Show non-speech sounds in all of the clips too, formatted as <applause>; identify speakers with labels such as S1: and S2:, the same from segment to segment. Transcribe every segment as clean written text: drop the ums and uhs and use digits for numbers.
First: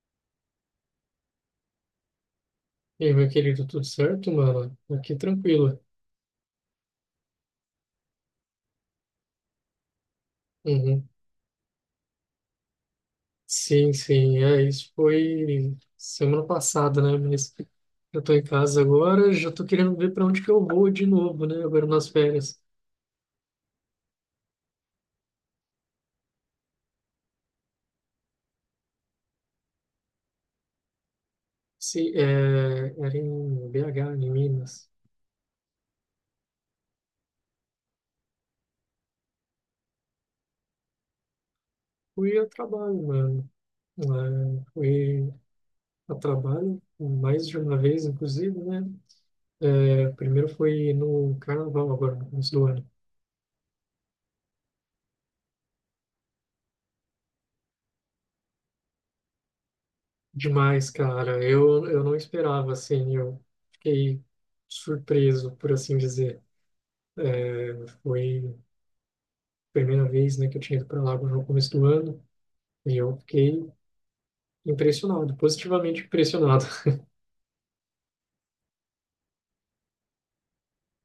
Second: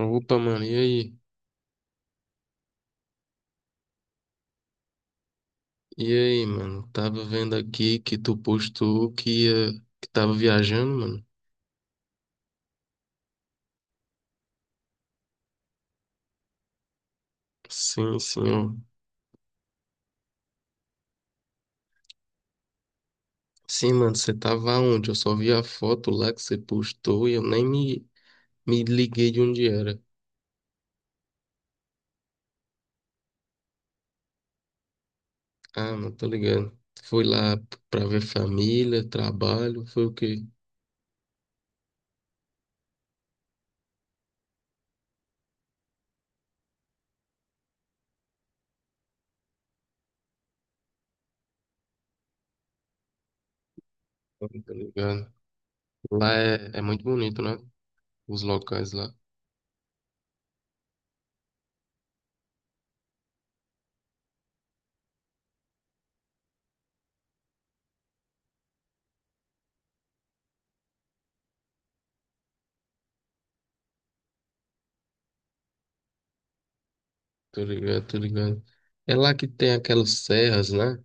S1: Opa, mano, e aí?
S2: E aí, meu querido, tudo certo, mano? Aqui tranquilo.
S1: E aí, mano? Tava vendo aqui que tu postou que tava viajando,
S2: Uhum.
S1: mano.
S2: Sim, sim, é, isso foi semana passada, né? Mas
S1: Sim,
S2: eu tô em
S1: senhor.
S2: casa agora, já tô querendo ver para onde que eu vou de novo, né? Agora nas férias.
S1: Sim, mano, você tava onde? Eu só vi a foto lá que você postou e eu nem me, me liguei de onde era.
S2: Se, é, era em BH, em Minas.
S1: Ah, mano, tô ligado. Foi lá pra ver família, trabalho, foi o quê?
S2: Fui a trabalho, mano. É, fui a trabalho mais de uma vez, inclusive, né? É, primeiro foi no carnaval, agora, no começo do ano.
S1: Ah, tô ligado. Lá é muito bonito, né? Os locais lá.
S2: Demais, cara. Eu não esperava, assim, eu fiquei surpreso, por assim dizer. É, foi a primeira vez, né, que eu tinha ido para lá no começo do ano e eu fiquei impressionado, positivamente impressionado. <laughs>
S1: Tô ligado, tô ligado. É lá que tem aquelas serras, né?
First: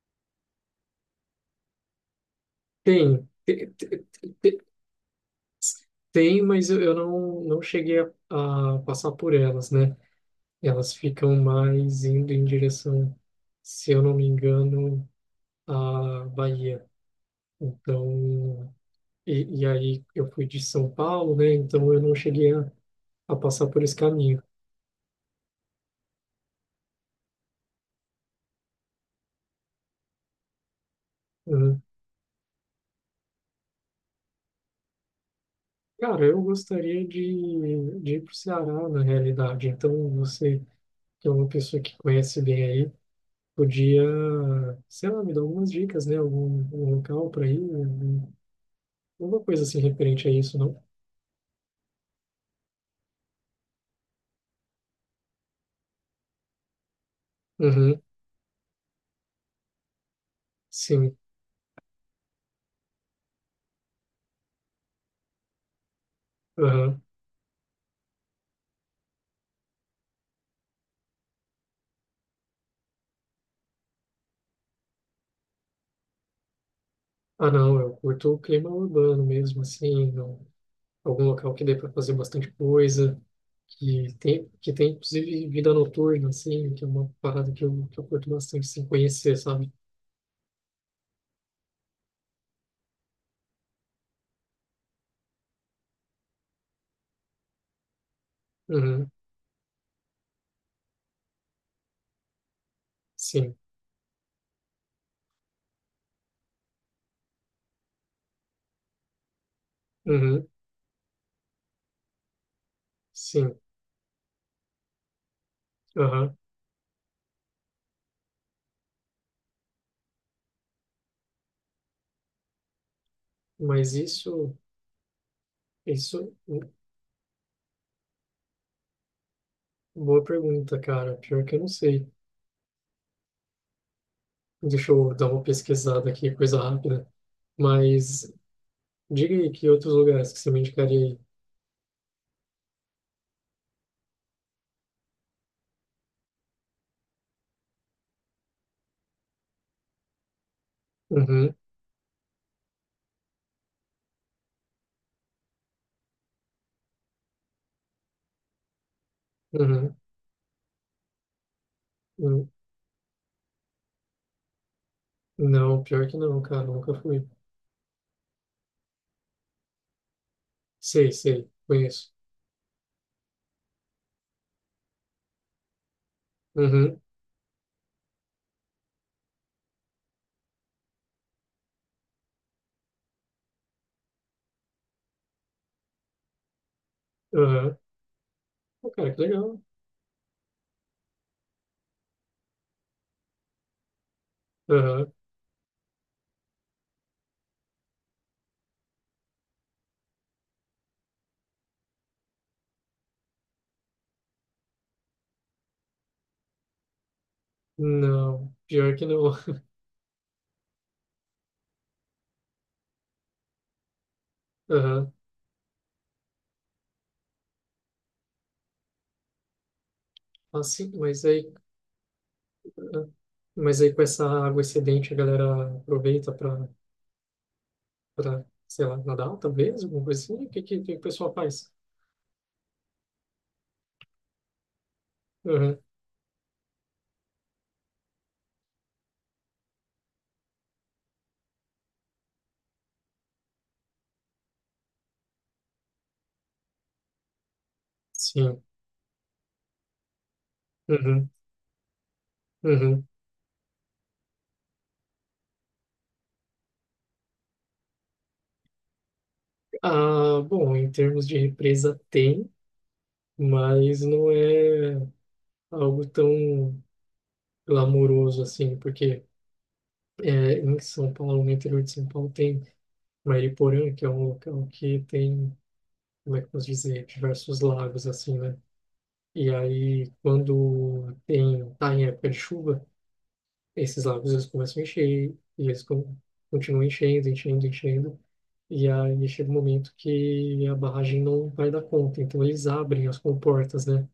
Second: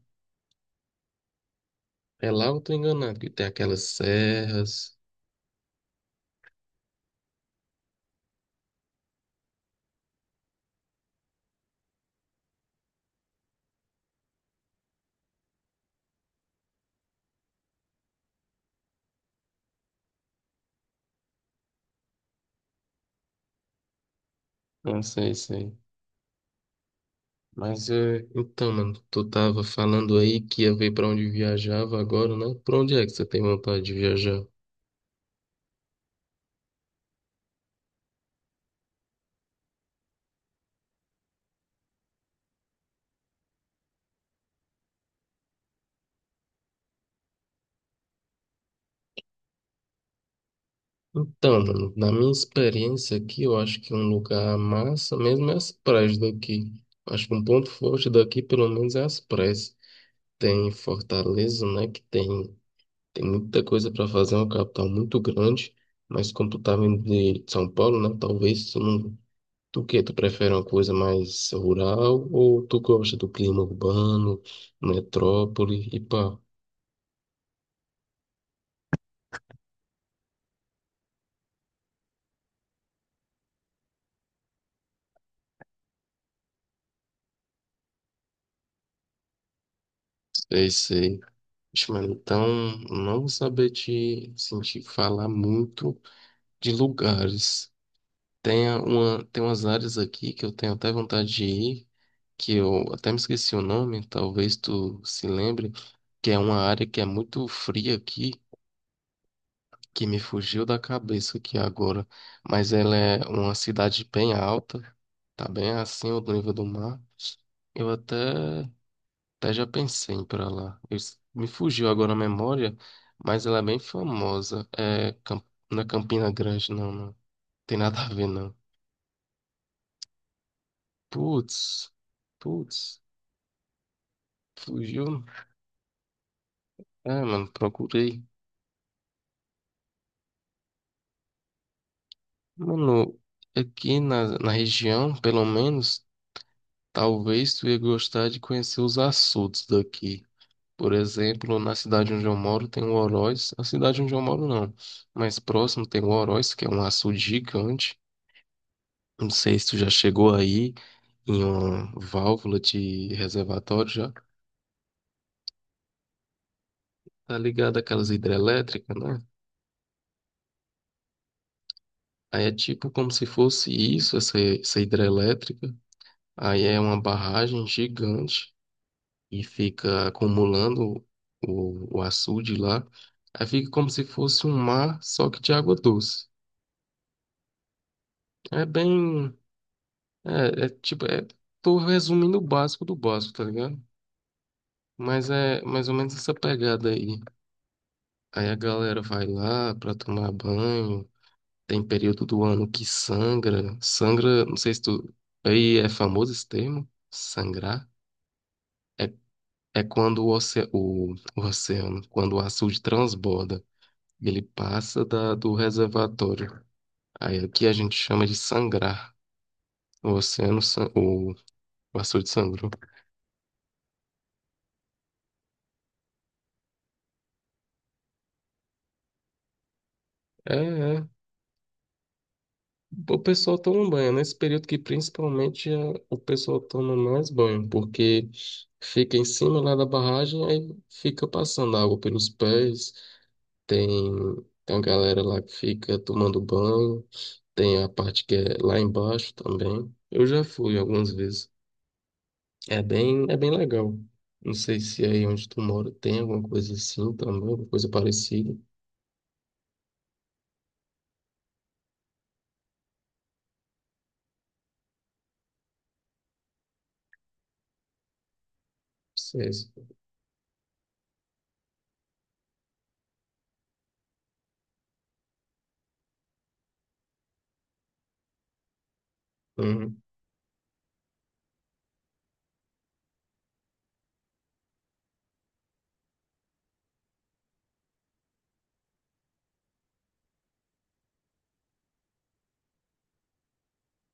S1: É lá eu tô enganado,
S2: Tem,
S1: que tem aquelas serras.
S2: tem, mas eu não, não cheguei a passar por elas, né? Elas ficam mais indo em direção, se eu não me engano, à Bahia. Então, e aí eu fui de São Paulo, né? Então eu não cheguei a passar por esse caminho.
S1: Não sei, sei. Mas é. Então, mano, tu tava falando aí que ia ver pra onde
S2: Né?
S1: viajava agora, né? Pra onde é que você tem vontade de viajar?
S2: Cara, eu gostaria de ir para o Ceará, na realidade. Então você, que é uma pessoa que conhece bem aí, podia, sei lá, me dar algumas dicas, né? Algum local para ir, alguma coisa assim referente a isso, não?
S1: Então, mano, na minha experiência aqui, eu acho que um lugar massa mesmo é as praias daqui. Acho que um ponto
S2: Uhum,
S1: forte daqui, pelo menos, é as praias. Tem
S2: sim.
S1: Fortaleza, né? Tem muita coisa para fazer, é uma capital muito grande. Mas como tu tava
S2: Uhum.
S1: vindo de São Paulo, né? Talvez tu não. Tu que tu prefere uma coisa mais rural ou tu gosta do clima urbano, metrópole e pá?
S2: Ah, não, eu curto o clima urbano mesmo, assim, algum local que dê para fazer bastante coisa. Que tem, que tem inclusive vida noturna, assim, que é uma parada que eu curto bastante, assim, conhecer, sabe?
S1: Sei, sei. Ixi, mano, então não vou saber te sentir falar muito de lugares.
S2: Uhum,
S1: Tem umas áreas aqui que eu tenho até vontade de ir, que eu até me esqueci
S2: sim,
S1: o nome, talvez tu se lembre, que é uma área que é muito fria aqui, que me
S2: uhum,
S1: fugiu da cabeça aqui agora, mas ela é uma
S2: sim,
S1: cidade bem alta, tá bem acima do
S2: aham.
S1: nível do mar. Eu até, até já pensei em ir pra lá. Me fugiu agora a memória, mas ela é bem
S2: Mas isso,
S1: famosa. Não é Campina
S2: isso,
S1: Grande, não, não. Tem nada a ver, não.
S2: boa pergunta, cara. Pior que
S1: Putz,
S2: eu não sei.
S1: putz,
S2: Deixa eu
S1: fugiu.
S2: dar uma pesquisada aqui, coisa rápida.
S1: É, mano, procurei.
S2: Mas diga aí que outros lugares que você me indicaria aí.
S1: Mano, na região, pelo menos, talvez tu ia gostar de conhecer os açudes daqui. Por
S2: Uhum,
S1: exemplo, na cidade onde eu moro tem o Oroz. A cidade onde eu moro não, mas próximo tem o Oroz, que é um açude gigante. Não sei se tu já
S2: uhum,
S1: chegou aí em uma
S2: uhum.
S1: válvula de reservatório já.
S2: Não, pior que não, cara, nunca fui.
S1: Tá ligado aquelas hidrelétricas, né?
S2: Sei, sei, conheço.
S1: Aí é tipo como se fosse isso, essa hidrelétrica. Aí é uma
S2: Uhum,
S1: barragem gigante e fica acumulando o açude lá. Aí fica como se fosse um mar, só que de água doce.
S2: aham.
S1: É
S2: Pô, cara, que
S1: bem.
S2: legal.
S1: É, é tipo, é, tô resumindo o básico do básico, tá ligado?
S2: Aham.
S1: Mas é mais ou menos essa pegada aí. Aí a galera vai lá pra tomar banho. Tem período do ano que sangra. Sangra, não sei se tu. Aí é famoso esse termo, sangrar.
S2: Não, pior que
S1: É,
S2: não. <laughs>
S1: é quando o oceano, quando o açude transborda, ele passa
S2: Aham.
S1: do reservatório. Aí aqui a gente chama de sangrar. O oceano, san-
S2: Assim, mas
S1: o,
S2: aí,
S1: o açude sangrou.
S2: ah, mas aí com essa água excedente a galera aproveita para, para, sei lá, nadar talvez, alguma coisa assim. O
S1: É,
S2: que que o
S1: é.
S2: pessoal faz?
S1: O pessoal toma banho, nesse período que principalmente
S2: Aham.
S1: o pessoal toma mais banho, porque fica em cima lá da barragem, aí fica passando água pelos pés, tem, tem a galera lá que fica tomando banho, tem a parte que é
S2: Sim.
S1: lá embaixo também. Eu já fui algumas
S2: Uhum.
S1: vezes,
S2: Uhum.
S1: é bem legal. Não sei se aí onde tu mora tem alguma coisa assim também, alguma coisa parecida.
S2: Ah, bom, em termos de represa tem, mas não é algo tão glamouroso assim, porque
S1: Sei, sei,
S2: é, em São Paulo, no interior de São Paulo, tem Mariporã, que é um local que tem como é que eu posso dizer, diversos lagos assim, né? E
S1: uhum,
S2: aí, quando tem, tá em época de chuva, esses lagos eles começam a encher e eles continuam enchendo, enchendo, enchendo. E aí chega um momento que a barragem não vai dar conta, então eles abrem as comportas, né?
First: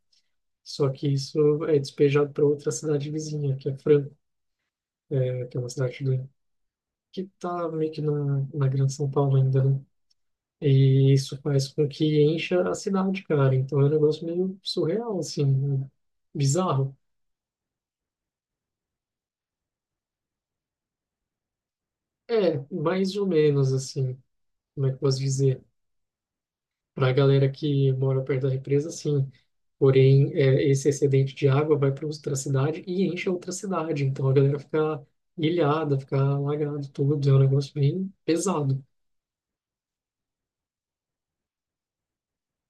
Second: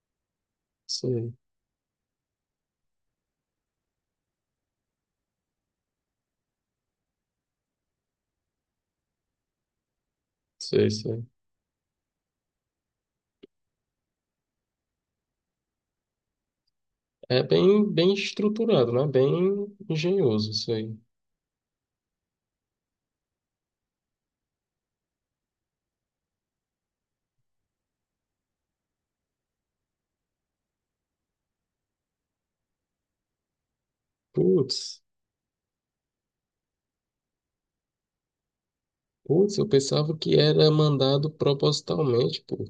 S2: Só que
S1: sei,
S2: isso é despejado para outra cidade vizinha, que é Franco, é, que é uma cidade que tá meio que na, na Grande São Paulo ainda, né?
S1: sei,
S2: E
S1: sei.
S2: isso faz com que encha a cidade, cara. Então é um negócio meio surreal, assim, né? Bizarro.
S1: É bem, bem estruturado, né? Bem engenhoso isso aí.
S2: É, mais ou menos, assim, como é que eu posso dizer? Para a galera que mora perto da represa, sim. Porém, é, esse excedente de água vai para outra cidade e enche a outra cidade. Então a galera
S1: Putz,
S2: fica ilhada, fica alagada, tudo. É um negócio bem pesado.
S1: putz, eu pensava que era mandado propositalmente, pô.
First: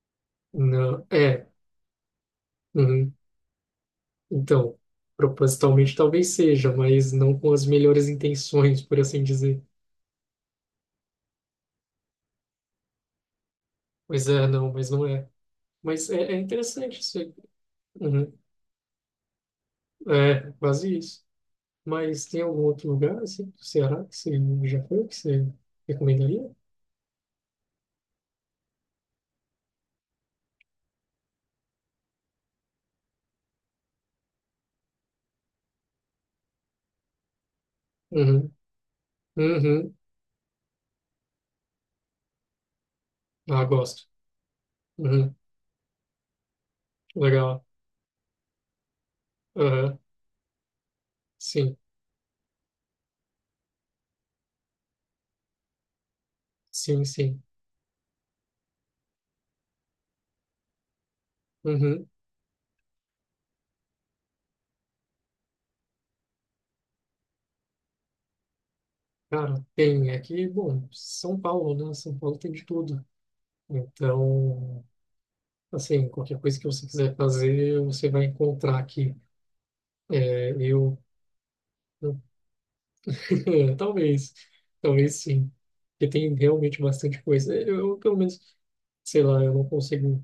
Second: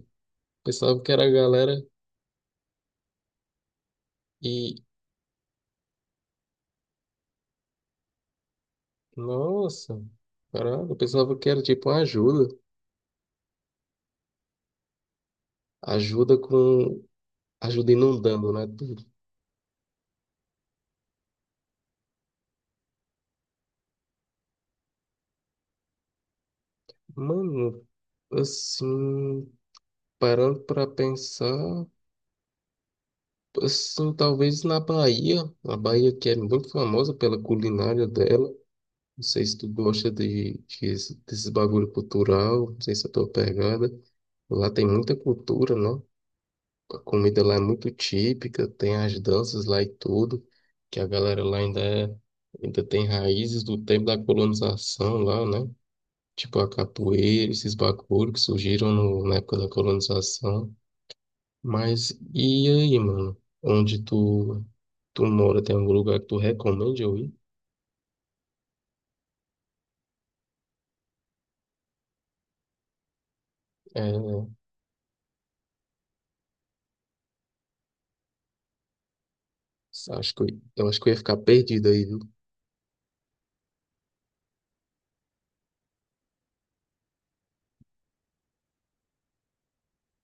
S1: Pensava
S2: Não,
S1: que era a
S2: é,
S1: galera
S2: uhum. Então,
S1: e.
S2: propositalmente talvez seja, mas não com as melhores intenções, por assim dizer.
S1: Nossa, caralho, eu pensava que era tipo uma ajuda.
S2: Pois é, não, mas não é. Mas é, é
S1: Ajuda
S2: interessante
S1: com.
S2: isso aí.
S1: Ajuda
S2: Uhum.
S1: inundando, né? Tudo.
S2: É, quase isso. Mas tem algum outro lugar, assim, do Ceará, que você já foi, que você recomendaria?
S1: Mano, assim, parando pra pensar, assim, talvez na Bahia, a Bahia que é muito famosa pela culinária dela.
S2: Uhum.
S1: Não sei se tu
S2: Uhum.
S1: gosta desses bagulho cultural, não sei se é a tua
S2: Ah,
S1: pegada.
S2: gosto.
S1: Lá tem muita
S2: Uhum.
S1: cultura, não? A comida lá é
S2: Legal.
S1: muito típica, tem as danças lá e
S2: Uhum.
S1: tudo, que a galera lá
S2: Sim,
S1: ainda é, ainda tem raízes do tempo da colonização lá, né? Tipo a
S2: sim, sim.
S1: capoeira, esses bagulho que surgiram na época da colonização.
S2: Uhum.
S1: Mas e aí, mano? Onde tu, tu mora, tem algum lugar que tu recomende eu ir?
S2: Cara, tem aqui, bom, São Paulo, né? São Paulo tem de tudo.
S1: É,
S2: Então, assim, qualquer coisa que você quiser fazer, você vai encontrar aqui.
S1: acho que eu,
S2: É,
S1: eu acho
S2: eu
S1: que eu ia ficar perdido aí, viu?
S2: é, talvez, talvez sim. Porque tem realmente bastante coisa. Pelo menos, sei lá, eu não consigo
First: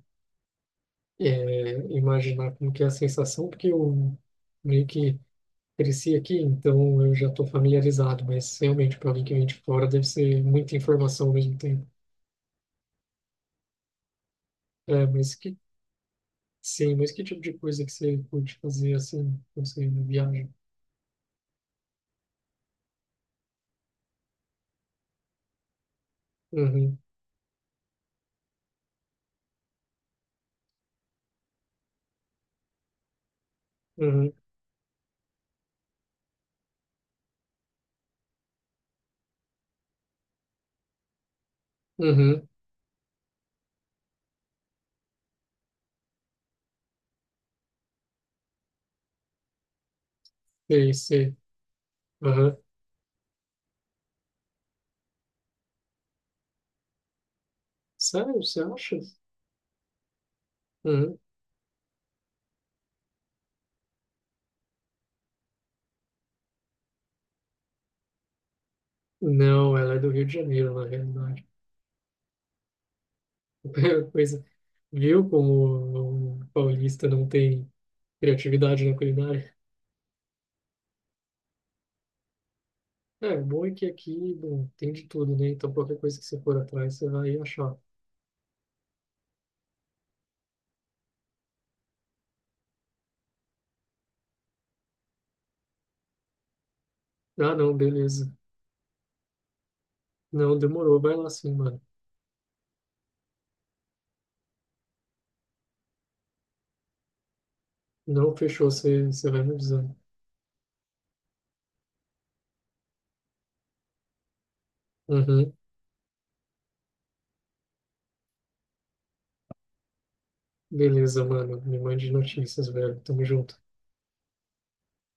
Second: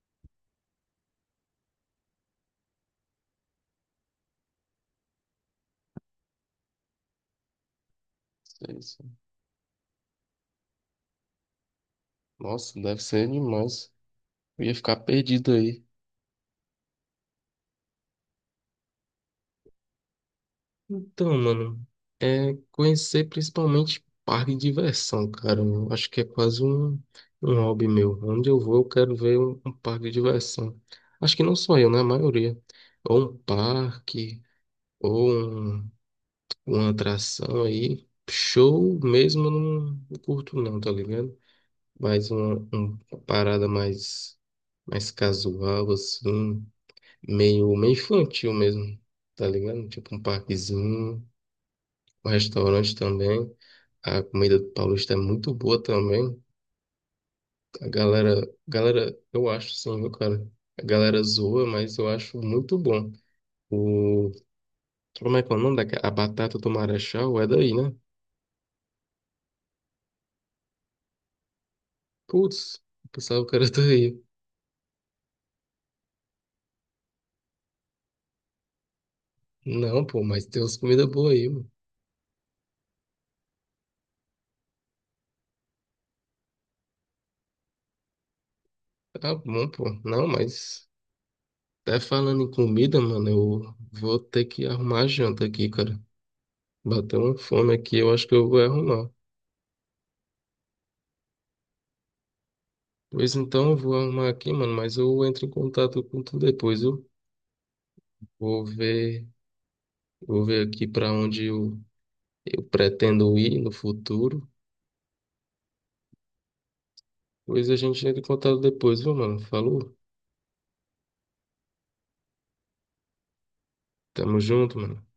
S2: é, imaginar como que é a sensação, porque eu meio que cresci aqui, então eu já estou familiarizado, mas
S1: Sei,
S2: realmente
S1: sei.
S2: para alguém que vem de fora deve ser muita informação ao mesmo tempo.
S1: Nossa, deve ser demais. Eu ia ficar
S2: É, mas
S1: perdido
S2: que,
S1: aí.
S2: sim, mas que tipo de coisa que você curte fazer assim, quando você viaja?
S1: Então, mano, é conhecer principalmente parque de diversão, cara. Eu acho que é quase
S2: Uhum,
S1: um, um hobby meu. Onde eu vou, eu quero ver um parque de diversão. Acho que não só eu, né? A maioria. Ou um
S2: uhum,
S1: parque, ou um- uma atração aí. Show mesmo eu não curto não, tá ligado? Mas
S2: uhum,
S1: uma parada mais, mais casual, assim, meio infantil mesmo, tá ligado? Tipo um
S2: sei,
S1: parquezinho,
S2: sei.
S1: um
S2: Aham.
S1: restaurante também. A comida do Paulista é muito boa também. A
S2: Sério, você acha?
S1: eu acho sim, viu, cara? A
S2: Uhum.
S1: galera zoa, mas eu acho muito bom. O, como é que é o nome daquela? A batata do Marechal é daí, né?
S2: Não, ela é do Rio de Janeiro, na realidade.
S1: Putz, eu pensava que era
S2: <laughs>
S1: daí.
S2: Coisa, viu como o paulista não tem criatividade na culinária?
S1: Não, pô, mas tem umas comidas boas aí, mano.
S2: É, o bom é que aqui, bom, tem de tudo, né? Então qualquer coisa que você for atrás, você vai achar.
S1: Tá bom, pô. Não, mas. Até falando em comida, mano, eu vou ter que arrumar a janta aqui, cara. Bateu uma
S2: Ah,
S1: fome
S2: não,
S1: aqui, eu acho
S2: beleza.
S1: que eu vou arrumar.
S2: Não, demorou, vai lá sim, mano.
S1: Pois então, eu vou arrumar aqui, mano, mas eu entro em contato com tu depois, eu
S2: Não
S1: vou
S2: fechou, você,
S1: ver,
S2: você vai me avisando.
S1: vou ver aqui pra onde eu pretendo ir no futuro.
S2: Uhum,
S1: Pois a gente entra em contato depois, viu, mano? Falou?
S2: beleza, mano. Me mande notícias, velho. Tamo junto.
S1: Tamo junto, mano.